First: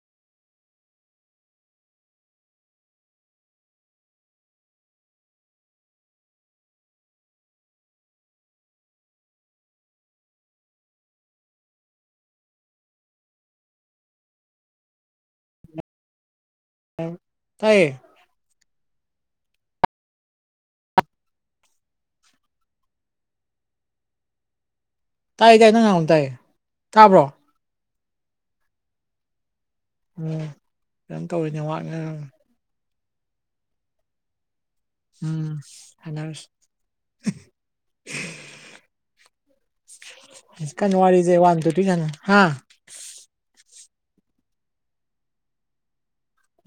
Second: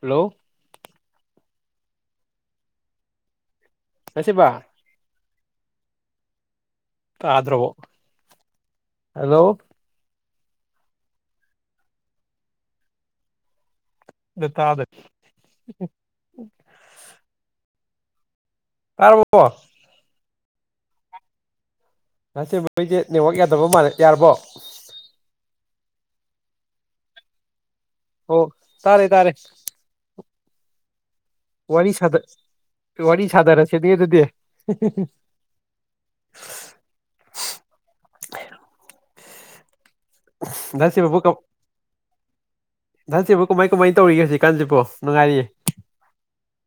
hello ꯉꯁꯤꯕ ꯄꯥꯗ꯭ꯔꯕꯣ hello ꯗꯠꯇꯥꯗ ꯇꯥꯏꯌꯦ ꯀꯔꯔꯕꯣ ꯉꯁꯦ ꯃꯣꯏꯁꯦ ꯅꯦꯠꯋꯥꯛ ꯌꯥꯗꯕ ꯃꯥꯜꯂ ꯌꯥꯔꯕꯣ ꯇꯥꯏ ꯇꯥꯏꯌꯦ ꯅꯪ ꯉꯥꯡꯝ ꯇꯥꯏꯌꯦ ꯇꯥꯕ꯭ꯔꯣ ꯑꯣ ꯇꯥꯔꯦ ꯇꯥꯔꯦ ꯎꯝ ꯀꯝ ꯇꯧꯔꯤꯅꯦ ꯋꯥꯔꯤ ꯋꯥꯠꯅꯤ ꯁꯥꯗ ꯋꯥꯔꯤ ꯁꯥꯗꯔꯁꯦ ꯑꯗꯨ ꯑꯗꯨꯗꯤ ꯎꯝ ꯍꯂ ꯁꯤꯕꯕꯨ ꯀ ꯋꯥꯟ ꯇꯨ ꯊ꯭ꯔꯤ ꯁꯥꯟꯅ ꯍꯥ ꯁꯤ ꯕꯨ ꯀꯃꯥꯏ ꯀꯃꯥꯏꯅ ꯇꯧꯔꯤꯒꯦ ꯍꯧꯖꯤꯛꯀꯥꯟꯁꯤꯕꯣ ꯅꯨꯡꯉꯥꯏꯔꯤꯌꯦ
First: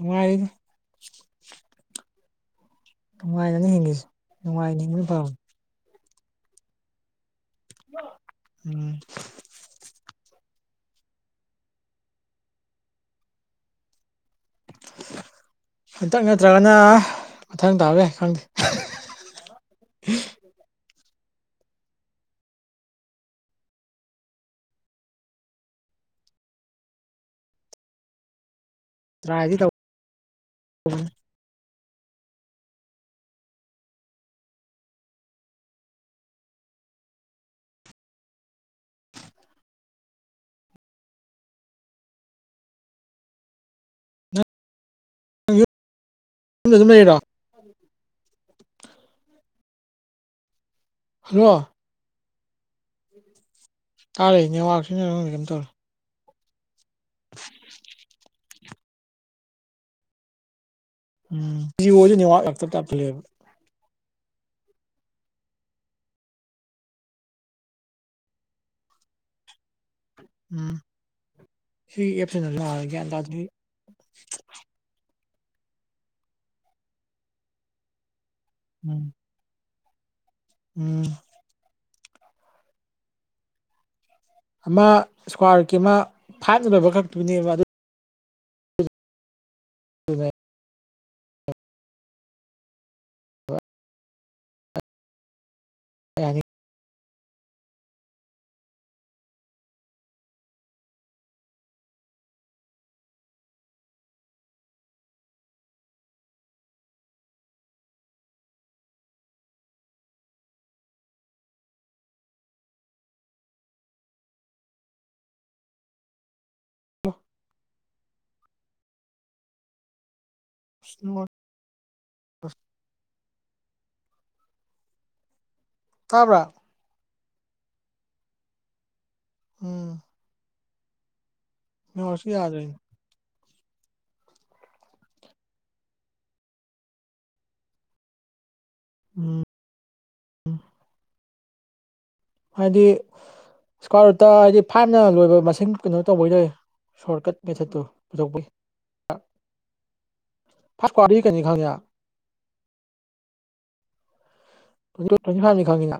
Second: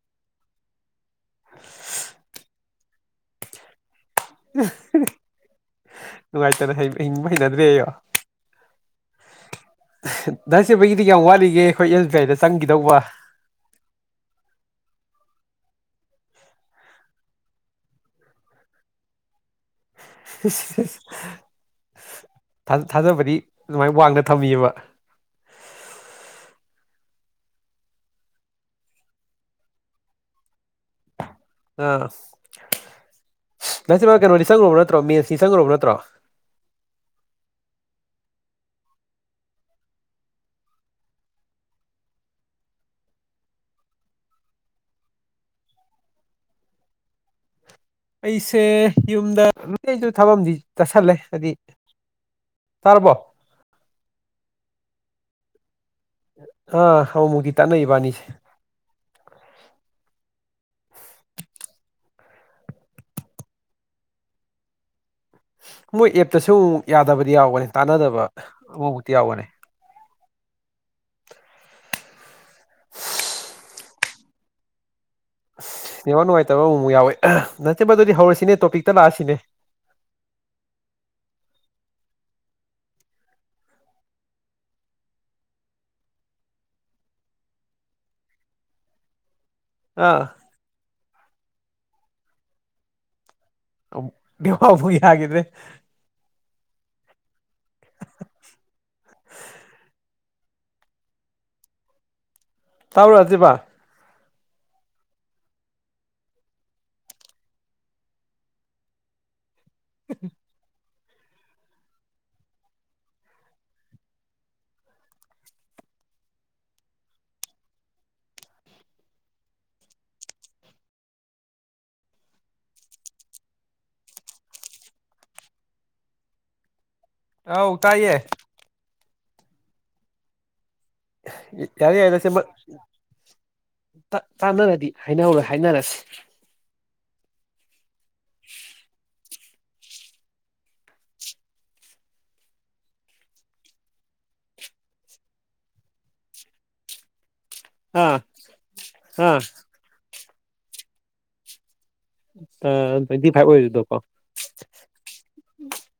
ꯑ ꯑꯩꯗ [inaudible] ꯅꯨꯡꯉꯥꯏꯅꯅ ꯍꯤꯡꯉꯁꯤ ꯅꯨꯡꯉꯥꯏꯅ ꯍꯤꯡꯕꯅꯤ ꯄꯅꯤ ꯅꯨꯡꯉꯥꯏꯇꯅ ꯍꯤꯡꯕ ꯍꯩꯅꯗ꯭ꯔꯦ ꯑꯩꯣ ꯎꯝ ꯗꯥꯁꯦꯕꯒꯤꯗꯤ ꯌꯥꯝ ꯋꯥꯠꯂꯤꯒꯦ ꯑꯩꯈꯣꯏ ꯑꯦꯁ ꯕꯤ ꯑꯥꯏꯗ ꯆꯪꯈꯤꯗꯧꯕ ꯍꯟꯇꯛ ꯅꯠꯇ꯭ꯔꯒꯅ ꯃꯊꯪ ꯇꯥꯕ ꯌꯥꯏ ꯈꯪꯗꯦ [inaudible] ꯊꯥꯖꯕꯗꯤ ꯑꯗꯨꯃꯥꯏꯅ ꯋꯥꯡꯗ ꯊꯝꯃꯤꯑꯕ [inaudible] ꯇꯥꯏꯗꯤ ꯇꯧ ꯑꯥ ꯅꯁꯤꯃ ꯀꯩꯅꯣꯅꯤ ꯁꯪꯉ꯭ꯔꯨꯕ ꯅꯠꯇ꯭ꯔꯣ ꯃꯦꯟꯁꯅꯤ ꯁꯪꯈ꯭ꯔꯨꯕ ꯅꯠꯇ꯭ꯔꯣ ꯌꯨꯝꯗꯗꯨꯝ ꯂꯩꯔꯥ ꯑꯩꯁꯦ ꯌꯨꯝꯗ ꯂꯗ ꯊꯕꯝꯗꯤ ꯆꯠꯁꯤꯜꯂꯦ ꯍꯜꯂꯣ ꯍꯥꯏꯗꯤ ꯇꯔꯕꯣ ꯇꯥꯔꯦꯅꯦ ꯋꯥꯥꯛꯁꯤ ꯀꯝ ꯇꯧꯔꯦ ꯑꯥ ꯍꯥꯎ ꯃꯨꯒ ꯒꯤ ꯇ ꯅ ꯏꯕꯥꯅꯤꯁꯤ ꯎꯝ ꯇꯕ ꯃꯣꯏ ꯑꯦꯞꯇꯁꯨ ꯑꯃꯨꯛ ꯌꯥꯗꯕꯗꯤ ꯌꯥꯎꯒꯅꯤ ꯇꯥꯟꯅꯗꯕ ꯑꯃꯃꯨꯛꯇꯤ ꯌꯥꯎꯒꯅꯤ ꯎꯝ ꯁꯤ ꯑꯦꯞꯁꯤꯅꯁꯨ ꯍ ꯒ꯭ꯌꯥꯟ ꯇꯥꯗꯗꯤ ꯑꯅꯦꯋꯥ ꯅꯨꯡꯉꯥꯏꯇꯕ ꯑꯃꯃꯨꯛ ꯌꯥꯎꯋꯦ ꯅꯆꯦꯕ ꯑꯗꯨꯗꯤ ꯍꯧꯔꯁꯤꯅꯦ ꯇꯣꯄꯤꯛꯇ ꯎꯝ ꯂꯥꯛꯑꯁꯤꯅꯦ ꯎꯝ ꯑꯃ ꯏꯁꯀ꯭ꯋꯥꯔꯒꯤ ꯑꯃ ꯐꯥꯏꯚ ꯂꯕ ꯈꯛꯇꯨꯅꯦꯕ ꯑꯗꯨ ꯑꯥ ꯕꯨ ꯍꯥꯏꯒꯗ꯭ꯔꯦ ꯐꯦ [inaudible] ꯇꯥꯎꯔꯛꯑꯁꯤꯦꯕ [inaudible] [inaudible] ꯇꯥꯕ꯭ꯔꯥ ꯑꯥꯎ ꯎ ꯇꯏꯌꯦ ꯎꯝ ꯌꯥꯔ ꯍꯥꯏꯅ ꯅꯦꯠꯋꯥꯛꯁꯨ ꯁꯤꯦ ꯌꯥꯗ꯭ꯔꯦꯅꯦ ꯇꯥꯟꯅꯔꯗꯤ ꯍꯥꯏꯅꯍꯧꯔꯣꯏ ꯍꯥꯏꯅꯔꯁꯤ [inaudible] ꯎꯝ ꯎꯝ ꯍꯥꯏꯗꯤ ꯏꯁꯀ꯭ꯋꯥꯔ ꯔꯠꯇ ꯍꯥꯏꯗꯤ ꯐꯥꯏꯞꯅ ꯂꯣꯏꯕ ꯃꯁꯤꯡ ꯀꯩꯅꯣ ꯇꯧꯕꯩꯗꯏ ꯁꯣꯔꯠ ꯀꯠ ꯃꯦꯊꯠꯇꯨ ꯑꯥ ꯄꯨꯊꯣꯛꯄꯩ ꯐꯥꯔꯁ ꯑꯥ ꯁꯀ꯭ꯋꯥꯗꯤ ꯀꯩꯩꯅ ꯈꯪꯉꯤꯅ ꯑ ꯇ꯭ꯋꯦꯟꯇꯤ ꯐꯥꯏꯚ ꯑꯣꯏꯔꯤꯗꫭꯀꯣ ꯇ꯭ꯋꯦꯟꯇꯤ ꯇ꯭ꯋꯦꯟꯇꯤ ꯐꯥꯏꯚꯅꯤ ꯈꯪꯉꯤꯅ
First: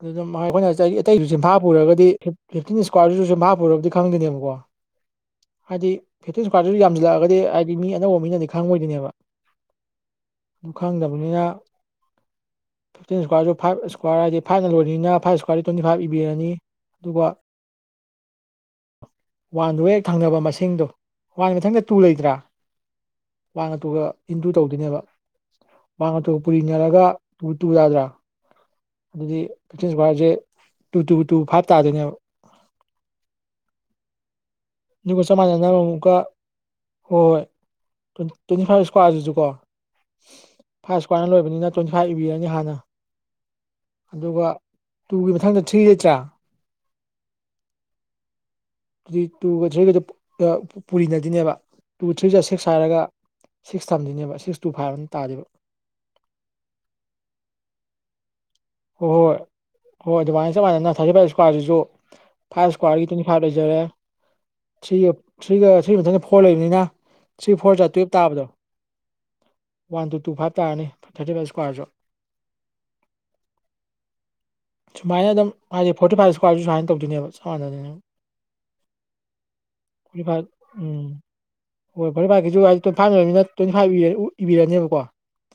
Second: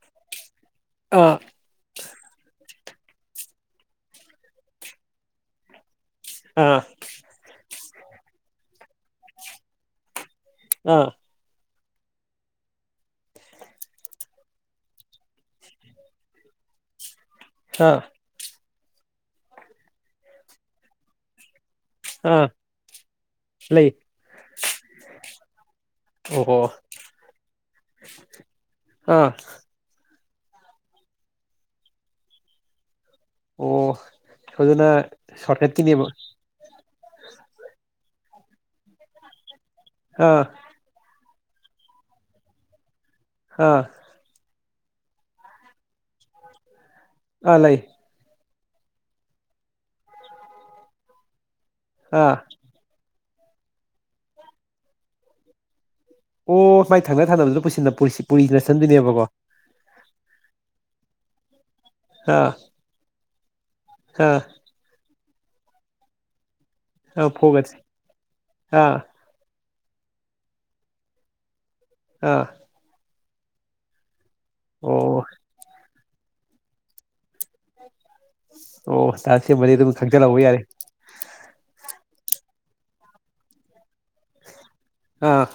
ꯑꯗꯨꯗ ꯑꯩꯈꯣꯏꯅ ꯑꯇꯩꯗꯨ ꯑꯥ ꯆꯦꯟꯐꯥ ꯄꯨꯔꯒꯗꯤ ꯐꯤꯞꯇꯤꯟ ꯏꯁꯀ꯭ꯋꯥꯔꯁꯨ ꯆꯤꯝꯐꯥ ꯄꯨꯔꯕꯗꯤ ꯈꯪꯗꯦꯅꯦꯕꯀꯣ ꯍꯥꯏꯗꯤ ꯐꯦꯇꯔꯤ ꯑꯥ ꯁꯨꯀꯥꯔꯁꯨ ꯌꯥꯝꯁꯤꯜꯂꯛꯑꯒꯗꯤ ꯍꯥꯏꯗꯤ ꯃꯤ ꯑꯅꯧꯕ ꯃꯤꯅꯗꯤ ꯈꯪꯉꯣꯏꯗꯣꯏꯅꯦꯕ ꯑꯗꯨ ꯑꯥ ꯈꯪꯗꯕꯅꯤꯅ ꯐꯤꯞꯇꯤꯟ ꯏꯁꯀ꯭ꯋꯥꯔꯁꯨ ꯐꯥꯏꯚ ꯏꯁꯀ꯭ꯋꯥꯔꯗꯤ ꯐꯥꯏꯚꯅ ꯂꯣꯏꯔꯤꯅꯤꯅ ꯐꯥꯏꯚ ꯏꯁꯀ꯭ꯋꯥꯔꯗꯤ ꯇ꯭ꯋꯦꯟꯇꯤ ꯐꯥꯏꯚ ꯏꯕꯤꯔꯅꯤ ꯑꯗꯨꯒ ꯍꯥ ꯋꯥꯟꯗꯨꯒ ꯍꯦꯛ ꯊꯪꯅꯕ ꯃꯁꯤꯡꯗꯣ ꯋꯥꯟ ꯃꯊꯪꯗ ꯇꯨ ꯂꯩꯗ꯭ꯔꯥ ꯑꯥ ꯋꯥꯟꯒ ꯂꯩ ꯇꯨꯒ ꯏꯟꯇꯨ ꯇꯧꯗꯣꯏꯅꯦꯕ ꯋꯥꯟꯒ ꯇꯨꯒ ꯑꯣꯍꯣ ꯄꯨꯔꯤꯅꯔꯒ ꯇꯨ ꯇꯨ ꯌꯥꯗ꯭ꯔꯥ ꯑꯥ ꯑꯗꯨꯗꯤ ꯐꯤꯐꯇꯤꯟ ꯁꯦ ꯇꯨ ꯇꯨ ꯇꯨ ꯐꯥꯞ ꯇꯥꯗꯣꯏꯅꯦꯕ ꯑꯣ ꯁꯣꯏꯗꯨꯅ ꯑꯗꯨꯒ ꯆꯞ ꯃꯥꯟꯅꯅ ꯁꯣꯔꯠꯀꯠꯀꯤꯅꯦꯕ ꯑꯃꯨꯛꯀ ꯍꯣꯏ ꯍꯣꯏ ꯇ꯭ꯋꯦꯟꯇꯤ ꯐꯥꯏꯚ ꯏꯁꯀ꯭ꯋꯥꯔꯁꯤꯁꯨ ꯀꯣ ꯍꯥ ꯂꯣꯏꯕꯅꯤꯅ ꯇ꯭ꯋꯦꯟꯇꯤ ꯐꯥꯏꯚ ꯏꯕꯤꯔꯅꯤ ꯍꯥꯟꯅ ꯑꯥ ꯑꯗꯨꯒ ꯇꯨꯒꯤ ꯃꯊꯪꯗ ꯊ꯭ꯔꯤ ꯂꯩꯇ‌꯭ꯔꯥ ꯑꯥ ꯂꯩ ꯑꯗꯨꯗꯤ ꯇꯨꯒ ꯊ꯭ꯔꯤꯒꯗꯨ ꯄꯨꯔꯤꯅꯗꫭꯏꯅꯦꯕ ꯇꯨ ꯊ꯭ꯔꯤ ꯑꯥ ꯖꯥ ꯁꯤꯛꯁ ꯍꯥꯏꯔꯒ ꯁꯤꯛꯁ ꯊꯝꯗꯣꯏꯅꯦꯕ ꯁꯤꯛꯁ ꯇꯨ ꯐꯥꯏꯚ ꯑꯅ ꯇꯥꯗꫭꯏꯕ ꯑꯣ ꯃꯥꯏ ꯊꯪꯅ ꯊꯪꯅꯕꯨꯗ ꯄꯨꯁꯤꯟꯅ ꯄꯨꯁꯤꯟ ꯍꯣꯏ ꯍꯣꯏ ꯍꯣꯏ ꯑꯗꯨꯃꯥꯏꯅ ꯆꯞ ꯃꯅꯅ ꯊꯥꯔꯇꯤ ꯐꯥꯏꯚ ꯏꯁꯀ꯭ꯋꯥꯔꯁꯤꯁꯨ ꯑꯥ ꯐꯥꯏꯚ ꯏꯁꯀ꯭ꯋꯥꯔꯒꯤ ꯇ꯭ꯋꯦꯟꯇꯤ ꯐꯥꯏꯚ ꯖꯔꯦ ꯑꯥ ꯊ꯭ꯔꯤꯒ ꯊ꯭ꯔꯤꯒꯤ ꯃꯊꯪꯗ ꯐꯣꯔ ꯅ ꯑꯥ ꯊ꯭ꯔꯤ ꯐꯣꯒꯁꯦ ꯐꯣꯔ ꯖꯥ ꯇꯨꯋꯦꯜꯕ ꯇꯥꯕꯗꯣ ꯑꯥ ꯋꯥꯟ ꯇꯨ ꯇꯨ ꯐꯥꯏꯚ ꯇꯥꯔꯅꯤ ꯊꯥꯔꯇꯤ ꯐꯥꯏꯚ ꯏꯁꯀ꯭ꯋꯥꯔꯁꯨ ꯑꯥ ꯑꯣ ꯁꯨꯃꯥꯏꯅ ꯑꯗꯨꯝ ꯍꯥꯏꯗꯤ ꯐꯣꯔꯇꯤ ꯐꯥꯏꯚ ꯏꯁꯀ꯭ꯋꯥꯔꯁꯨ ꯁꯨꯃꯥꯏꯅ ꯇꯧꯗꯣꯏꯅꯦꯕ ꯆꯞ ꯃꯥꯟꯅ ꯗꫭꯏꯅꯦꯕ ꯑꯣ ꯇꯥꯛꯁ ꯍꯦꯡꯕꯗꯩ ꯑꯗꯨꯝ ꯐꯣꯔꯇꯤ ꯐꯥꯏꯚ ꯈꯪꯖꯟꯍꯧꯕ ꯌꯥꯔꯦ ꯎꯝ ꯍꯣꯏ ꯐꫭꯔꯤꯐꯥꯏꯐꯀꯤꯁꯨ ꯍꯥꯏꯗꯤ ꯇ꯭ꯋ ꯐꯥ ꯂꯩꯔꯅꯤꯅ ꯇ꯭ꯋꯦꯟꯇꯤꯥꯏꯚ ꯏꯕꯤꯔꯅꯦꯕ ꯑꯥ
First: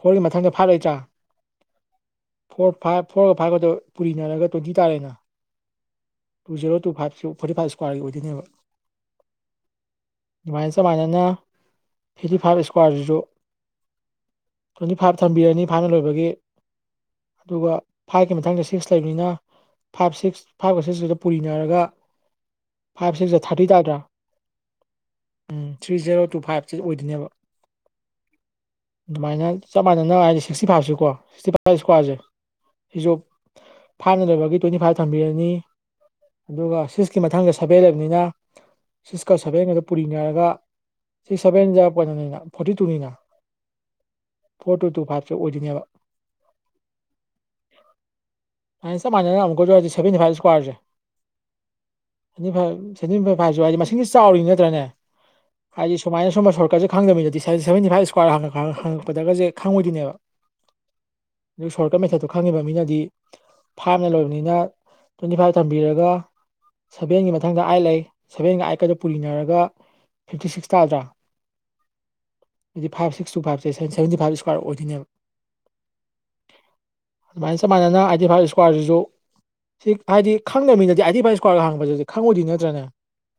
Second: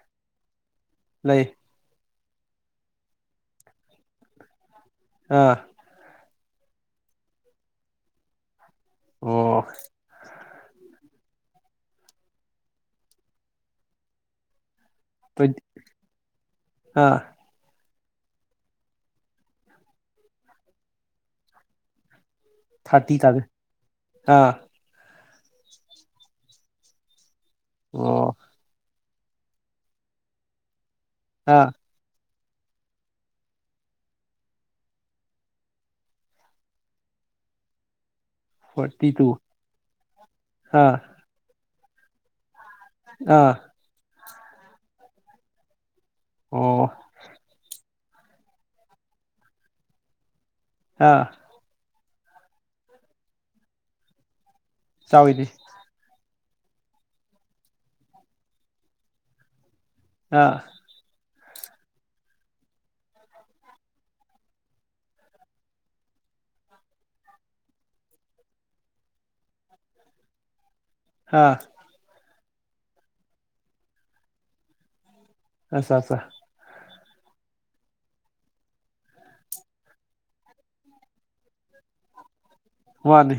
ꯐꯣꯔꯒꯤ ꯃꯊꯪꯗ ꯐꯥꯏꯚ ꯂꯩꯇ꯭ꯔꯥ ꯂꯩ ꯐꯣꯔ ꯐꯥꯏꯚ ꯐꯣꯔꯒ ꯐꯥꯏꯚꯀꯗ ꯄꯨꯔꯤꯅꯔꯒ ꯇ꯭ꯋꯦꯟꯇꯤ ꯍꯥꯏꯇꯥꯔꯦꯅꯦ ꯑꯥ ꯇꯨ ꯖꯦꯔꯣ ꯇꯨ ꯐꯥꯏꯚꯁꯨ ꯐꯣꯔꯇꯤ ꯐꯥꯏꯚ ꯁꯀ꯭ꯋꯥꯔꯒꯤ ꯑꯣꯏꯗꯣꯏꯅꯦꯕ ꯑꯣ ꯑꯗꯨꯃꯥꯏꯅ ꯆꯞꯃꯥꯟꯅꯅ ꯐꯤꯐꯇꯤ ꯐꯥꯏꯚ ꯏꯁꯀ꯭ꯋꯥꯔꯁꯤꯁꯨ ꯇ꯭ꯋꯦꯟꯇꯤ ꯐꯥꯏꯚ ꯇ꯭ꯋꯦꯟꯇꯤ ꯊꯝꯕꯤꯔꯅꯤ ꯐꯥꯏꯚꯅ ꯂꯣꯏꯕꯒꯤ ꯑꯥ ꯑꯗꯨꯒ ꯐꯥꯏꯚꯀꯤ ꯃꯊꯪꯗ ꯁꯤꯛꯁ ꯂꯩꯕꯅꯤꯅ ꯐꯥꯏꯚ ꯁꯤꯛꯁ ꯐꯥꯏꯚꯀ ꯁꯤꯛꯁꯒꯇꯨ ꯄꯨꯔꯤꯅꯔꯒ ꯊꯥꯔꯇꯤ ꯐꯥꯏꯚ ꯁꯤꯛꯁ ꯖꯥ ꯇꯥꯗꯣꯏ ꯊꯥꯔꯇꯤ ꯇꯥꯗ꯭ꯔꯥ ꯑꯥ ꯎꯝ ꯊ꯭ꯔꯤ ꯖꯦꯔꯣ ꯇꯨ ꯐꯥꯏꯚꯁꯤ ꯑꯣꯏꯗꯣꯏꯅꯦꯕ ꯑꯣ ꯑꯗꯨꯃꯥꯏꯅ ꯆꯞ ꯃꯥꯟꯅꯅ ꯍꯥꯏꯗꯤ ꯁꯤꯛꯁꯇꯤ ꯐꯥꯏꯚꯁꯤꯀꯣ ꯁꯤꯛꯁꯇꯤ ꯑꯥ ꯐꯥꯏꯚ ꯏꯁꯀ꯭ꯋꯥꯔꯁꯦ ꯍꯤꯖꯣꯞ ꯐꯥꯏꯚꯅ ꯂꫭꯏꯕꯒꯤ ꯇ꯭ꯋꯦꯟꯇꯤ ꯐꯥꯏꯚ ꯊꯝꯕꯤꯔꯅꯤ ꯑꯗꯨꯒ ꯁꯤꯛꯁꯀꯤ ꯃꯊꯪꯗ ꯁꯚꯦꯟ ꯂꯩꯕꯅꯤꯅ ꯐꯣꯔꯇꯤ ꯇꯨ ꯁꯤꯛꯁꯀ ꯁꯦꯚꯦꯟꯒꯗꯨ ꯄꯨꯔꯤꯅꯦꯔꯒ ꯑꯥ ꯁꯤꯛꯁ ꯁꯚꯦꯟ ꯖꯥ ꯄꫭꯅꯅꯤꯅ ꯐꯣꯔꯇꯤ ꯇꯨꯅꯤꯅ ꯑꯥ ꯐꯣꯔ ꯇꯨ ꯇꯨ ꯐꯥꯏꯚꯁꯦ ꯑꯣꯏꯗꯣꯏꯅꯦꯕ ꯑꯣ ꯑꯥꯏ ꯆꯞ ꯃꯥꯟꯅꯅ ꯑꯃꯨꯛꯀ ꯍꯥꯏꯖꯦ ꯁꯚꯦꯟꯇꯤ ꯐꯥꯏꯚ ꯁ꯭ꯀꯋꯥꯔ ꯖꯦ ꯑꯥ ꯁꯚꯦꯟꯇꯤ ꯐꯥꯏꯚ ꯁꯚꯦꯟꯇꯤꯐꯥꯏꯚꯁꯨ ꯍꯥꯏꯗꯤ ꯃꯁꯤꯡꯁꯤ ꯆꯥꯎꯔꯤ ꯅꯠꯇ꯭ꯔꯅꯦ ꯆꯥꯎꯋꯤꯅꯦ ꯍꯥꯏꯗꯤ ꯁꯨꯃꯥꯏꯅ ꯑꯁꯨꯝꯕ ꯁꯣꯔꯠ ꯀꯠꯁꯦ ꯈꯪꯗꯕ ꯃꯤꯗꯗꯤ ꯁꯚꯦꯟꯇꯤ ꯐꯥꯏꯚ ꯏꯁꯀ꯭ꯋꯥꯔ ꯍꯅ ꯍꯪꯉꯄꯗꯒꯁꯦ ꯈꯪꯉꯣꯏꯗꯣꯏꯅꯦꯕ ꯑꯥ [inaudible] ꯁꯣꯔꯠꯀꯠ ꯃꯦꯊꯠꯇꯣ ꯈꯪꯉꯗꯕ ꯃꯤꯅꯗꯤ ꯐꯥꯏꯅ ꯂꯣꯏꯕꯅꯤꯅ ꯇ꯭ꯋꯦꯟꯇꯤ ꯐꯥꯏꯚ ꯊꯝꯕꯤꯔꯒ ꯁꯦꯚꯦꯟꯒꯤ ꯃꯊꯪꯗ ꯑꯥꯏꯠ ꯂꯩ ꯁꯦꯚꯦꯟꯒ ꯑꯥꯏꯠꯀꯗ ꯄꯨꯔꯤꯅꯔꯒ ꯐꯤꯞꯇꯤ ꯁꯤꯛꯁ ꯇꯥꯗ꯭ꯔꯥ ꯑꯥ ꯍꯥꯏꯗꯤ ꯐꯥꯏꯚ ꯁꯤꯛꯁ ꯇꯨ ꯐꯥꯏꯚꯁꯦ ꯁꯚꯦꯟꯇꯤ ꯐꯥꯏꯚ ꯏꯁꯀ꯭ꯋꯥꯔ ꯑꯣꯏꯗꯣꯏꯅꯦꯕ ꯑꯁ ꯑꯁ ꯑꯗꯨꯃꯥꯏꯅ ꯁꯨꯃꯥꯏꯅꯅ ꯑꯠꯇꯤ ꯐꯥꯏꯚ ꯏꯁꯀ꯭ꯋꯥꯔꯁꯤꯁꯨ ꯁꯤ ꯍꯥꯏꯗꯤ ꯈꯪꯗꯅꯕꯃꯤꯅꯗꯤ ꯑꯥꯏꯗꯤꯤꯚꯥꯏ ꯏꯁꯀ꯭ꯋꯥꯔꯒ ꯍꯥꯡꯕꯁꯤꯗꯤ ꯈꯪꯉꯣꯏꯗꯤ ꯅꯠꯇ ꯋꯥꯅꯤ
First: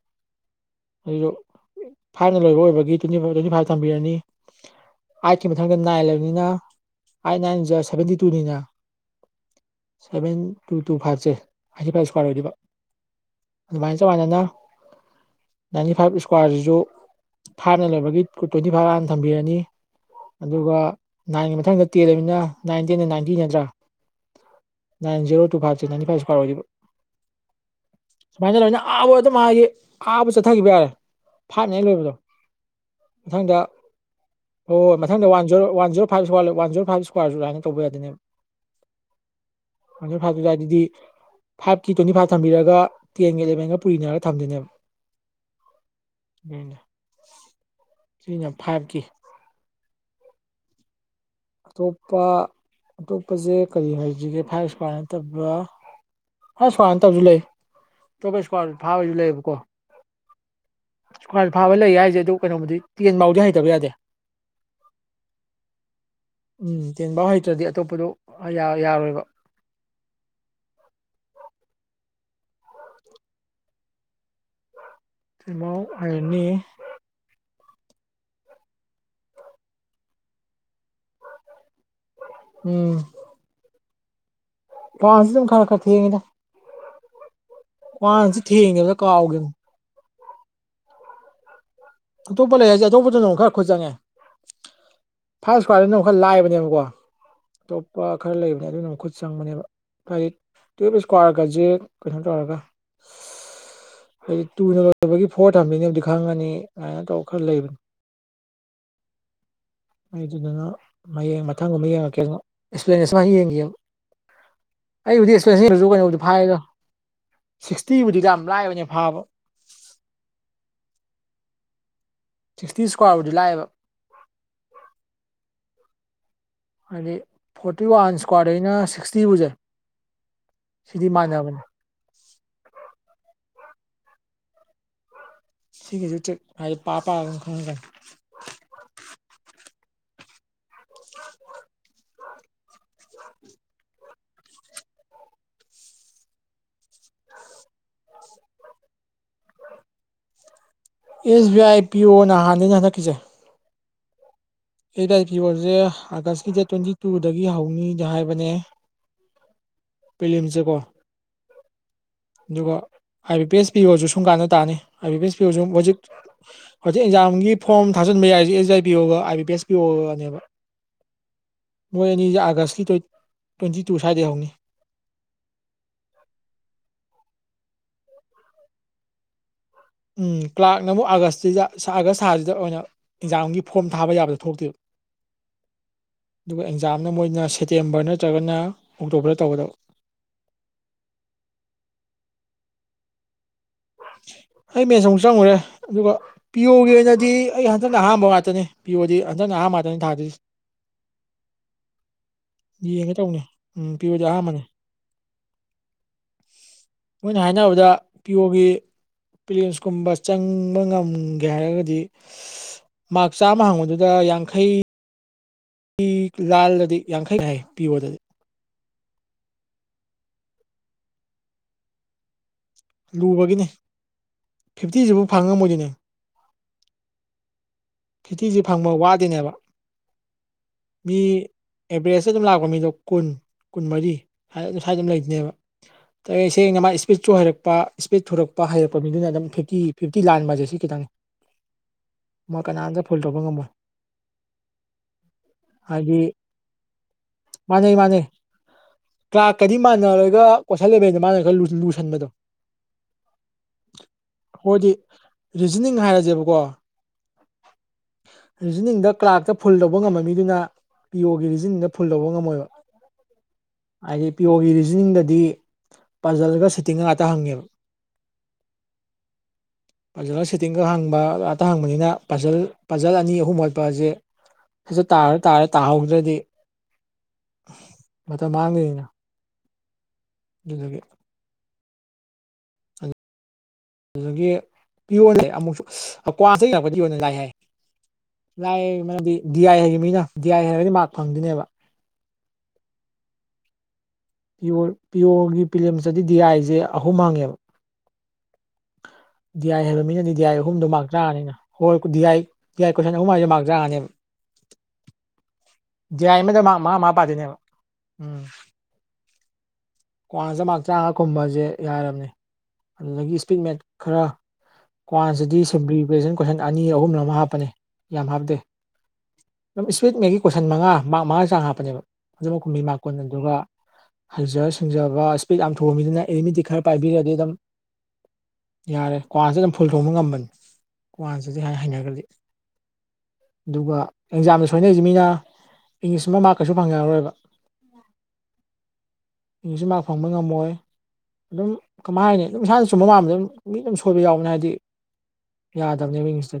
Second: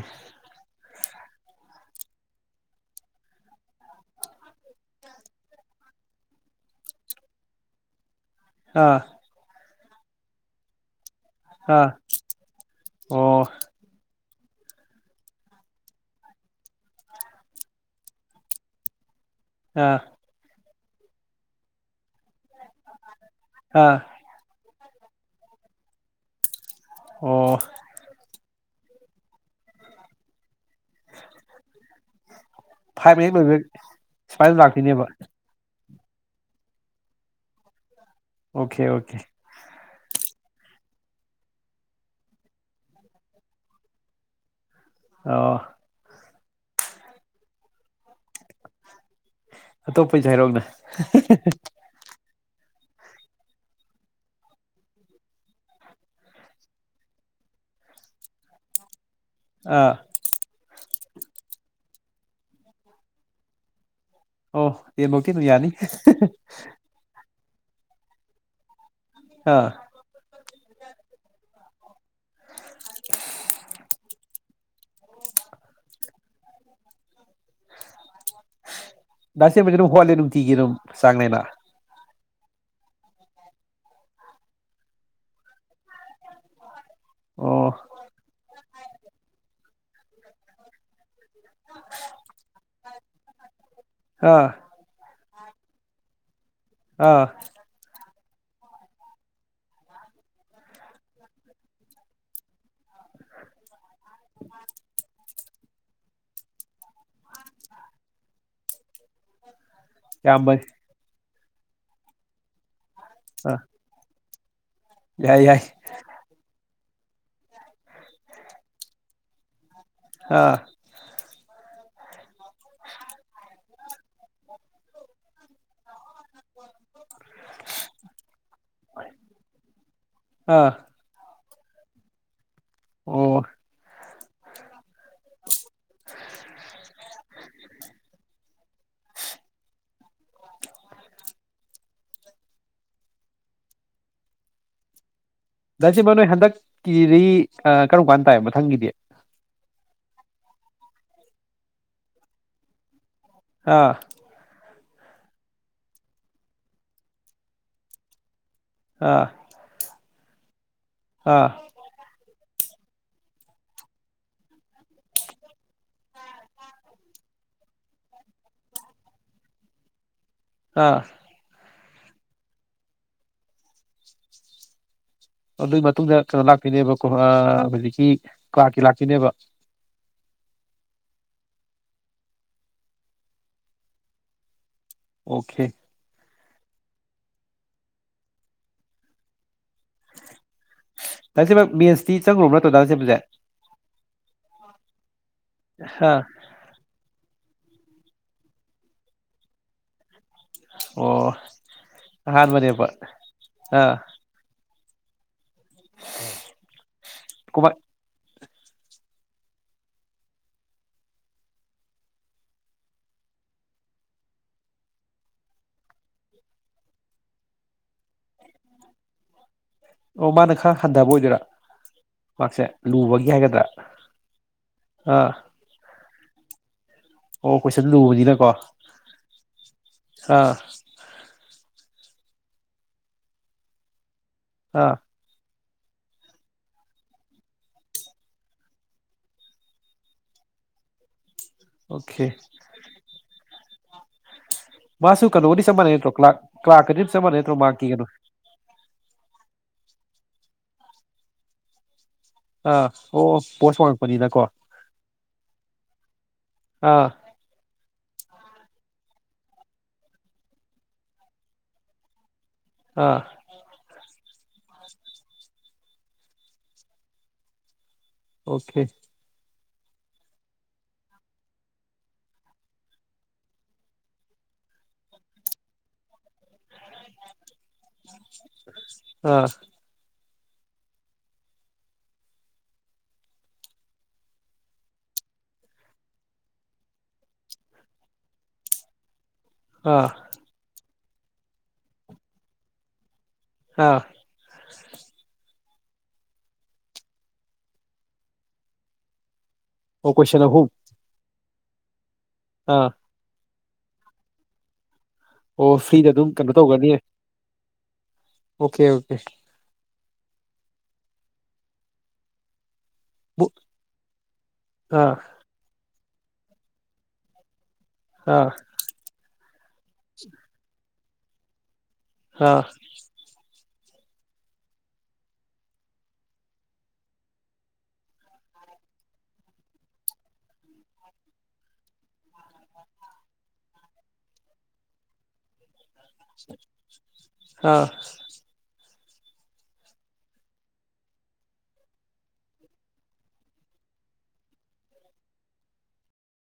ꯑꯗꯨꯗꯣ ꯐꯥꯏꯚꯅ ꯂꯣꯏꯕ ꯑꯣꯏꯕꯒꯤ ꯇ꯭ꯋꯦꯟꯇꯤ ꯐꯥꯏꯚ ꯇ꯭ꯋꯦꯟꯇꯤ ꯐꯥꯏꯚ ꯊꯝꯕꯤꯔꯅꯤ ꯑꯥꯏꯠꯀꯤ ꯃꯊꯪꯗ ꯅꯥꯏꯂꯕꯅꯤꯅ ꯑꯥꯏꯠ ꯅꯥꯏꯟ ꯆꯠ ꯁꯚꯦꯟꯇꯤ ꯇꯨꯅꯤꯅ ꯑꯥ ꯁꯚꯦꯟ ꯇꯨ ꯇꯨ ꯐꯥꯏꯚ ꯁꯦ ꯑꯥ ꯍꯥꯏꯗꯤ ꯐꯥꯏꯚ ꯏꯁꯀ꯭ꯋꯥꯔ ꯑꯣꯏꯔꯤꯕ ꯑꯣ ꯑꯗꯨꯃꯥꯏꯅ ꯆꯃꯥꯟꯅꯅ ꯅꯥꯏꯟꯇꯤ ꯐꯥꯏꯚ ꯏꯁꯀ꯭ꯋꯥꯔꯁꯤꯁꯨ ꯐꯥꯅ ꯂꯩꯕꯒꯤ ꯇ꯭ꯋꯦꯟꯇꯤ ꯐꯥꯏꯚ ꯊꯝꯕꯤꯔꯅꯤ ꯑꯥ ꯑꯗꯨꯒ ꯅꯥꯏꯟꯒꯤ ꯃꯊꯪꯗ ꯇꯦꯜꯂꯕꯅ ꯅꯥꯏꯟ ꯇꯦꯟꯗ ꯅꯥꯏꯟ ꯀꯤ ꯅꯠꯇ꯭ꯔꯥ ꯑꯥ ꯅꯥꯏꯟ ꯖꯦꯔꯣ ꯇꯨ ꯐꯥꯏꯚꯁꯦ ꯅꯥꯏꯟ ꯐꯥꯏꯚ ꯏꯁꯀ꯭ꯋꯥꯔ ꯑꯣꯏꯔꯤꯕ ꯑꯣ ꯁꯨꯃꯥꯏꯅ ꯇꯅꯤꯅ ꯑꯥꯕ ꯑꯗꯨꯝ ꯃꯥꯒꯤ ꯑꯥꯕ ꯆꯠꯊꯈꯤꯕ ꯌꯥꯔꯦ ꯐꯥꯠꯅꯦ ꯂꯣꯏꯕꯗꯣ ꯐꯥꯏꯚ ꯃꯤꯅꯤꯠ ꯂꯣꯏꯕ ꯃꯊꯪꯗ ꯁꯨꯃꯥꯏꯅ ꯍꯣꯏ ꯍꯣꯏ ꯂꯥꯛꯇꯣꯏꯅꯦꯕ ꯃꯊꯪꯗ ꯋꯥꯟ ꯖꯣ ꯋꯥꯟ ꯖꯣꯔꯣ ꯐꯥꯏ ꯏꯁ꯭ꯋꯥꯔ ꯋꯥ ꯔ ꯐꯥꯏꯚ ꯏꯁꯀꯋꯥꯔꯁꯨ ꯑꯗꯨꯥꯏꯅ ꯇꯧꯕ ꯌꯥꯗꯅꯦ ꯑꯣꯀꯦ ꯑꯣꯀꯦ ꯃ ꯐꯥꯇꯗꯥꯗꯤ ꯐꯥꯏꯚꯀꯤ ꯇ꯭ꯋꯦꯟꯇꯤ ꯐꯥꯏꯚ ꯊꯝꯕꯤꯔꯒ ꯇꯦꯟꯒ ꯑꯦꯂꯦꯚꯦꯟꯒ ꯄꯨꯔꯤꯅꯔꯒ ꯊꯝꯗꯣꯏꯅꯦꯕ ꯑ ꯎꯅꯦ ꯁꯤꯔꯤꯅ ꯐꯥꯏꯚꯀꯤ ꯑꯇꯣꯞꯄꯩꯁꯨ ꯍꯔꯣꯛꯅ ꯑꯇꯣꯞꯄ ꯑꯇꯣꯞꯄꯁꯦ ꯀꯔꯤ ꯍꯥꯏꯁꯤꯒꯦ ꯐꯥꯏꯔ ꯏꯁꯀ꯭ꯋꯥꯔ ꯅꯠꯇꯕ ꯑ ꯁ꯭ꯃꯅ ꯇꯧꯁꯨ ꯂꯩ ꯇ ꯀꯩꯁꯨ ꯐꯥꯕꯁꯨ ꯂꯩ ꯑꯥ ꯁꯀꯋꯥ ꯐꯥꯕ ꯂꯩꯌꯦ ꯍꯥꯏꯁꯦ ꯑꯗꯨ ꯀꯩꯅꯣꯕꯨꯗꯤ ꯇꯦꯟ ꯐꯎꯗꯤ ꯍꯩꯇꯕ ꯌꯥꯗꯦ ꯑꯣ ꯌꯦ ꯃꯣ ꯀ ꯅꯨ ꯌꯥꯅꯤ ꯎꯝ ꯇꯦꯡꯕꯥ ꯍꯩꯇ꯭ꯔꯗꯤ ꯑꯇꯣꯞꯄꯗꯣ ꯌꯥꯔꯣꯏ ꯑꯥ [unintelligible] [inaudible] ꯇꯤꯝꯥꯎ ꯑꯥꯏꯦꯟꯅꯤ ꯁꯤꯦ ꯍꯣꯂ ꯅ ꯊꯤꯒꯤꯦꯅ ꯆꯥꯡꯅꯅ ꯎꯝ ꯄꯁꯤ ꯑꯗꯨꯝ ꯈꯔ ꯈꯔ ꯊꯑꯗ ꯑꯣ ꯋꯥꯥꯟꯁꯤ ꯊꯦꯡꯉꯦꯕꯗ ꯀꯥꯎꯒꯦ ꯑꯇꯣꯞꯄ ꯂꯩꯔꯁꯦ ꯑꯇꯣꯞꯄꯗꯅ ꯑꯃꯨꯛ ꯈꯔ ꯈꯨꯠ ꯆꯪꯉꯦ ꯑꯥ ꯐꯥꯔ ꯏꯁ ꯑꯃꯨꯛ ꯈꯔ ꯂꯥꯏꯕꯅꯦꯕ ꯋꯥ ꯑꯥ ꯑꯇꯣꯞꯄ ꯈꯔ ꯂꯩꯕꯅꯦ ꯑꯗꯨꯅ ꯃꯈꯠ ꯆꯪꯕꯅꯦꯕ ꯍꯥꯏꯗꯤ ꯇꯨꯋ ꯏꯁꯀ꯭ꯋꯥꯔꯒꯁꯖꯦ ꯀꯩꯅꯣ ꯇꯧꯔꯒ ꯎ ꯍꯥꯏꯗꯤ ꯇꯨꯅ ꯂꯣꯏꯕꯒꯤ ꯐꯣꯔ ꯊꯝꯕꯤꯅꯦꯕꯨꯗꯤ ꯈꯪꯉꯅꯤ ꯑꯗꯨꯃꯥꯏꯅ ꯇꯧꯔ ꯈꯔ ꯂꯩꯕꯅꯤ ꯌꯥꯝꯕꯅꯤ ꯑꯩꯗꯨꯗꯨꯅ ꯃꯌꯦꯡ ꯃꯊꯪꯒꯨꯝꯕ ꯌꯦꯡꯉꯛꯀꯦ ꯑꯦꯛꯁꯄ꯭ꯂꯦꯅꯦꯟꯁ ꯃꯥ ꯑꯥ ꯌꯦꯡꯈꯤꯑꯕ ꯑꯩꯕꯨꯗꯤ ꯌꯥꯏ ꯌꯥꯏ ꯏꯁꯄꯁꯁꯨ ꯀꯩꯅꯣꯕꯨꯗꯤ ꯐꯥꯏꯔꯣ ꯁꯤꯛꯁꯇꯤꯕꯨꯗꯤ ꯌꯥꯝ ꯂꯥꯏꯕꯅꯦ ꯐꯥꯕ ꯑꯥ ꯁꯤꯛꯁꯇꯤ ꯏꯁꯀ꯭ꯋꯥꯔꯕꯨꯗꯤ ꯂꯥꯛꯑꯦꯕ ꯑꯗ ꯐꯣꯔꯇꯤ ꯋꯥꯟ ꯏꯁꯀ꯭ꯋꯥꯔꯗꯩꯅ ꯁꯤꯛꯁꯇꯤꯕꯨꯁꯦ ꯑꯥ ꯁꯤꯗꯤ ꯃꯥꯟꯅꯕꯅꯦ ꯑꯣ ꯁꯤꯒꯤ ꯇꯔꯤꯛ ꯍꯥꯏ ꯄꯥ ꯄꯥꯔꯒ ꯈꯡꯉꯛꯀꯅꯤ [unintelligible] ꯗꯥ ꯁꯤꯃꯣꯟ ꯅꯣꯏ ꯍꯟꯗꯛꯀꯤꯗꯤ ꯀꯔꯝ ꯀꯥꯟ ꯇꯥꯏ ꯃꯊꯪꯒꯤꯗꯤ ꯑꯦꯁ ꯕꯤ ꯑꯥꯏ ꯄꯤ ꯑꯣ ꯅ ꯍꯥꯟꯗꯣꯏꯅꯦ ꯍꯟꯗꯛꯀꯤꯁꯦ ꯑꯥ ꯑꯦꯁ ꯕꯤ ꯑꯥꯢ ꯄꯤꯌꯣꯁꯦ ꯑꯥꯒꯁꯀꯤ ꯗꯦꯠ ꯇ꯭ꯋꯦꯟꯇꯤ ꯇꯨꯗꯒꯤ ꯍꯧꯅꯤꯗꯤ ꯍꯥꯏꯕꯅꯦ ꯑꯥ ꯄꯔꯤꯂꯤꯝꯁꯁꯦꯀꯣ ꯑꯥ ꯑꯗꯨꯒ ꯑꯥꯏ ꯕꯤ ꯄꯤ ꯑꯦꯁ ꯄꯤ ꯑꯣꯁꯨ ꯁꯨꯡ ꯀꯥꯟꯅ ꯇꯥꯅꯤ ꯑꯥꯏ ꯕꯤ ꯄꯤ ꯑꯦꯁ ꯄꯤ ꯑꯣꯁꯨ ꯍꯧꯖꯤꯛ ꯍꯧꯖꯤꯛ ꯑꯦꯛꯖꯥꯝꯒꯤ ꯐꯣꯔꯝ ꯊꯥꯖꯜ ꯕ ꯌꯥꯏꯁꯦ ꯑꯦꯁ B I P ꯑꯣꯒ I B P S P ꯑꯣꯒꯅꯦꯕ ꯑꯥ ꯃꯣꯏ ꯑꯅꯤꯁꯦ ꯑꯥꯒꯁꯀꯤ ꯇꯋꯦꯟꯇꯤ ꯇꯨ ꯁꯋꯥꯏꯗꯩ ꯍꯧꯅꯤ ꯑꯗꯨꯒꯤ ꯃꯇꯨꯡꯗ ꯀꯩꯅꯣ ꯂꯥꯛꯇꯣꯏꯅꯦꯕꯀꯣ ꯍꯧꯖꯤꯛꯀꯤ ꯀꯂꯥꯔꯛꯀꯤ ꯂꯥꯛꯇꯣꯏꯅꯦꯕ ꯎꯝ ꯀ꯭ꯂꯥꯔꯛꯅ ꯑꯃꯨꯛ ꯑꯥꯒꯁꯁꯤꯗ ꯑꯥꯒꯁ ꯊꯥꯁꯤꯗ ꯑꯣꯏꯅ ꯑꯦꯛꯖꯥꯝꯒꯤ ꯐꯣꯔꯝ ꯊꯥꯕ ꯌꯥꯕꯗꯣ ꯊꯣꯛꯂꯛꯇꯣꯏꯕ ꯑꯣꯀꯦ ꯑꯗꯨꯒ ꯑꯦꯛꯖꯥꯝꯅ ꯃꯣꯏꯅ ꯁꯦꯞꯇꯦꯝꯕꯔ ꯅꯠꯇ꯭ꯔꯒꯅ ꯑꯣꯛꯇꯣꯕꯔꯗ ꯇꯧꯒꯗꯕ ꯗꯥ ꯂꯟꯆꯦꯟꯕ ꯃꯦꯟꯁꯇꯤ ꯆꯪꯉꯨꯔꯕ ꯅꯠꯇꯔꯣ ꯗꯥ ꯂꯟꯆꯦꯟꯕꯁꯦ ꯑꯩ ꯃꯦꯟꯁ ꯑꯃꯨꯛ ꯆꯪꯉꯨꯔꯦ ꯑꯗꯨꯒ ꯑꯥ ꯄꯤꯌꯣꯒꯤ ꯑꯣꯏꯅꯗꯤ ꯑꯩ ꯍꯟꯗꯛꯅ ꯑꯍꯥꯟꯕ ꯉꯥꯛꯇꯅꯦ ꯄꯤ ꯑꯣ ꯗꯤ ꯍꯟꯗꯛꯅ ꯑꯍꯥꯟꯕ ꯉꯥꯛꯇꯅꯤ ꯊꯥꯗꯣꯏꯁꯦ ꯑꯣ ꯑꯍꯥꯟꯕꯅꯦꯕ ꯌꯦꯡꯒꯦ ꯇꯧꯅꯦ ꯎꯝ ꯑꯥ ꯄꯤ ꯑꯣꯗꯤ ꯑꯍꯥꯟꯕꯅꯦ ꯃꯣꯏꯅ ꯀꯃꯥꯏ ꯍꯥꯏꯅꯕꯗ ꯄꯤ ꯑꯣꯒꯤ ꯄꯔꯦꯂꯤꯝꯁꯀꯨꯝꯕ ꯆꯪꯕ ꯉꯝꯒꯦ ꯍꯥꯏꯔꯒꯗꯤ ꯃꯥꯔꯛ ꯆꯥꯝꯃ ꯍꯪꯕꯗꯨꯗ ꯌꯥꯡꯈꯩ ꯂꯥꯜꯂꯗꯤ ꯌꯥꯡꯈꯩꯅꯦ ꯍꯥꯏ ꯄꯤ ꯑꯣꯗꯗꯤ ꯑꯣ ꯃꯥꯅ ꯈꯔ ꯍꯟꯊꯕ ꯑꯣꯏꯗꯣꯏꯔ ꯃꯥꯔꯛꯁꯦ ꯂꯨꯕꯒꯤ ꯍꯥꯏꯒꯗ꯭ꯔ ꯂꯨꯕꯒꯤꯅꯤ ꯐꯤꯐꯇꯤꯁꯤꯕꯨ ꯑꯥ ꯐꯪꯉꯝꯃꯣꯏꯗꯣꯏꯅꯦ ꯑꯣ ꯀꯣꯏꯁꯟ ꯂꯨꯕꯅꯤꯅꯀꯣ ꯐꯤꯞꯇꯤꯁꯦ ꯐꯪꯕ ꯋꯥꯗꯣꯏꯅꯦꯕ ꯑꯥ ꯃꯤ ꯑꯦꯕꯔꯦꯖꯇ ꯑꯗꯨꯝ ꯂꯥꯛꯄ ꯃꯤꯗꯣ ꯀꯨꯟ ꯀꯨꯟꯃꯔꯤ ꯑꯥ ꯁ꯭ꯋꯥꯏꯗ ꯑꯗꯨꯝ ꯂꯩꯗꯣꯏꯅꯦꯕ [inaudible] ꯁꯦꯡꯅ ꯃꯥ ꯏꯁꯄꯤꯠꯁꯨꯨ ꯍꯩꯔꯛꯄ ꯏꯁꯄꯤꯠ ꯊꯨꯔꯛꯄ ꯍꯩꯔꯛꯄ ꯃꯤꯗꯨꯅ ꯑꯗꯨꯝ ꯐꯤꯞꯇꯤ ꯐꯤꯞꯇꯤ ꯂꯥꯟꯕꯁꯦ ꯁꯤ ꯈꯤꯇꯪꯅꯤ ꯑꯣꯀꯦ ꯀꯅꯥꯝꯇ ꯐꯨꯜ ꯇꯧꯕ ꯉꯝꯃꯣꯏ ꯃꯥꯁꯨ ꯀꯩꯅꯣꯗꯤ ꯆꯞ ꯃꯥꯟꯅꯩ ꯅꯠꯇ꯭ꯔꯣ ꯍꯥꯏꯗꯤ ꯀꯂꯥꯔꯛ ꯀꯂꯥꯔꯛꯀꯗꯤ ꯆꯞ ꯃꯥꯟꯅꯩ ꯅꯠꯇ꯭ꯔꯣ ꯃꯥꯔꯛꯀꯤ ꯀꯩꯅꯣ ꯗꯤ ꯃꯥꯟꯅꯔꯒ ꯀꯣꯏꯁꯜ ꯂꯦꯕꯦꯜꯗ‌ꯣ ꯃꯥꯅ ꯈꯔ ꯂꯨꯁꯟꯕꯗꯣ ꯑ ꯑꯣ ꯄꯣꯁ ꯋꯥꯡꯉꯛꯄꯅꯤꯅꯀꯣ ꯑꯩꯈꯣꯏꯗꯤ ꯔꯤꯖꯅꯤꯡ ꯍꯥꯏꯔꯁꯦꯕꯀꯣ ꯑꯥ ꯔꯤꯖꯅꯤꯡꯗ ꯀꯂꯥꯔꯛꯇ ꯐꯨꯜ ꯇꯧꯕ ꯉꯝꯕꯃꯤꯗꯨꯅ ꯄꯤ ꯑꯣꯒꯤ ꯔꯤꯖꯅꯤꯡꯗ ꯐꯨꯜ ꯇꯧꯕ ꯉꯝꯃꯣꯏꯕ ꯑꯥ ꯍꯥꯏꯗꯤ ꯄꯤ ꯑꯣꯒꯤ ꯔꯤꯖꯅꯤꯡꯗꯗꯤ ꯄꯥꯖꯜꯒ ꯁꯤꯠꯇꯤꯡꯒ ꯉꯥꯛꯇ ꯍꯪꯉꯦꯕ ꯑꯣꯀꯦ ꯐꯖꯅ ꯁꯤꯠꯇꯤꯡꯒ ꯍꯡꯕ ꯉꯥꯛꯇ ꯍꯡꯕꯅꯤꯅ ꯄꯖꯜ ꯄꯖꯜ ꯑꯅꯤ ꯑꯍꯨꯝ ꯌꯥꯠꯄꯁꯦ ꯐꯖꯅ ꯇꯥꯔꯗꯤ ꯇꯥꯔꯦ ꯇꯥꯍꯧꯗ꯭ꯔꯗꯤ ꯍ [unintelligible] ꯃꯇꯝ ꯃꯥꯡꯗꯣꯏꯅꯤꯅ ꯑꯗꯨꯗꯨꯒꯤ ꯑꯗꯨꯗꯒꯤ ꯄꯤ ꯑꯣꯁꯦ ꯑꯃꯨꯛꯁꯨ ꯀꯋꯥꯟꯇ ꯍꯡꯉꯛꯄ ꯑꯣꯏꯅꯗꯤ ꯂꯥꯏ ꯍꯥꯏ ꯂꯥꯏ ꯃꯔꯝꯗꯤ D I ah ꯍꯩꯔꯤꯕꯅꯤꯅ D I ꯍꯩꯔꯒꯗꯤ mark ꯐꯪꯗꯣꯏꯅꯦꯕ ꯑꯥ ꯄꯤ ꯑꯣ ꯄꯤ ꯑꯣꯒꯤ ꯄ꯭ꯔꯤꯂꯤꯝꯁ ꯇꯗꯤ ꯗꯤ ꯑꯥꯏꯁꯦ ꯑꯍꯨꯝ ꯍꯪꯉꯦꯕ ꯗꯤ ꯑꯥꯏ ꯍꯥꯏꯕ ꯑꯣ ꯃꯤꯅ ꯗꯤ ꯀꯣꯏꯁꯟ ꯑꯥꯏ ꯑꯍꯨꯝ ꯑꯍꯨꯝꯗꯣ ꯃꯥꯛ ꯇ꯭ꯔꯥꯅꯤꯅ ꯍꯣꯏ ꯗꯤ ꯑꯥꯏ ꯗꯤ ꯑꯥ ꯑꯥꯏ ꯀꯣꯏꯁꯟ ꯑꯍꯨꯝ ꯍꯥꯁ‌ꯦ ꯃꯥꯛ ꯇ꯭ꯔꯥꯉꯥꯅꯦꯕ ꯑꯣ ꯐ꯭ꯔꯤꯗ ꯗꯤ ꯑꯗꯨꯝ ꯌꯥꯏ ꯀꯩꯅꯣ ꯑꯃꯗ ꯃꯥꯛ ꯇꯧꯒꯅꯤ ꯃꯥꯉꯥ ꯃꯉꯥ ꯄꯥꯗ‌ꯣꯏꯅꯦꯕ ꯑꯣꯀꯦ ꯑꯣꯀꯦ ꯑꯦꯗꯚꯟꯁꯇ ꯃꯥꯛ ꯇ꯭ꯔꯥꯉꯥ ꯈꯨꯝꯕ ꯍꯥꯏꯁꯦ ꯌꯥꯔꯕꯅꯤ ꯑꯗꯨꯗꯒꯤ ꯏꯁꯄꯤꯠ ꯃꯦꯠ ꯈꯔ ꯑꯥ ꯀ꯭ꯋꯥꯟꯁꯤꯗꯤ ꯁꯦꯝꯕ꯭ꯂꯤ ꯒ꯭ꯔꯦꯖꯨꯟ ꯀꯣꯏꯁꯟ ꯑꯅꯤ ꯑꯍꯨꯝ ꯑꯃ ꯍꯥꯞꯄꯅꯤ ꯌꯥꯝ ꯑꯥ ꯍꯥꯞꯇꯦ ꯑꯗꯨ ꯏꯁꯋꯤꯠ ꯃ‌ꯦꯠꯒꯤ ꯀꯣꯏꯁꯟ ꯃꯉꯥ ꯃꯥꯛ ꯃꯉꯥꯏ ꯆꯥꯡ ꯍꯥꯞꯄꯅꯦꯕ ꯑꯥ ꯑꯗꯨꯃꯛ ꯀꯨꯝꯕꯤ ꯃꯥ ꯀꯨꯟ ꯑꯗꯨꯒ ꯍꯩꯖꯥ ꯁꯤꯡ ꯁꯤꯡꯖꯕ ꯏꯁꯄꯤꯠ ꯌꯥꯝ ꯊꯨꯕ ꯃꯤꯗꯨꯅ ꯑꯦꯔꯤꯠꯃ‌ꯦꯇꯤꯛ ꯈꯔ ꯄꯥꯏꯕꯤꯔꯗꯤ ꯑꯗꯨꯝ ꯌꯥꯔꯦ ꯀ꯭ꯋꯥꯁꯤ ꯑꯗꯨꯝ ꯐꯨꯜ ꯇꯧꯕ ꯉꯝꯕꯅꯤ ꯀ꯭ꯋꯥꯁꯤꯗꯤ ꯍꯥꯏ ꯍꯩꯅꯈ꯭ꯔꯗꯤ ꯑꯗꯨꯒ ꯑꯦꯛꯖꯥꯝꯗ ꯁꯣꯏꯅꯔꯤꯁꯤ ꯃꯤꯅ ꯏꯪꯂꯤꯁ ꯑꯃ ꯃꯥꯔꯛ ꯀꯩꯁꯨ ꯐꯪꯅꯔꯣꯏꯕ ꯑꯥ ꯏꯪꯂꯤꯁꯁꯨ ꯃꯥꯛ ꯐꯪꯕ ꯉꯝꯃꯣꯏ ꯑꯗꯨꯝ ꯀꯃꯥꯏ ꯍꯥꯏꯅꯤ ꯑꯗꯨꯝ ꯏꯁꯥꯅ ꯆꯨꯝꯕ ꯃꯥꯟꯕꯗ ꯑꯗꯨꯝ ꯃꯤ ꯑꯗꯨꯝ ꯁꯣꯏꯕ ꯌꯥꯎꯕꯅ‌ꯦ ꯍꯥꯏꯗꯤ ꯌꯥꯗꯕꯅꯦ ꯏꯪꯂꯤꯁꯇꯗꯤ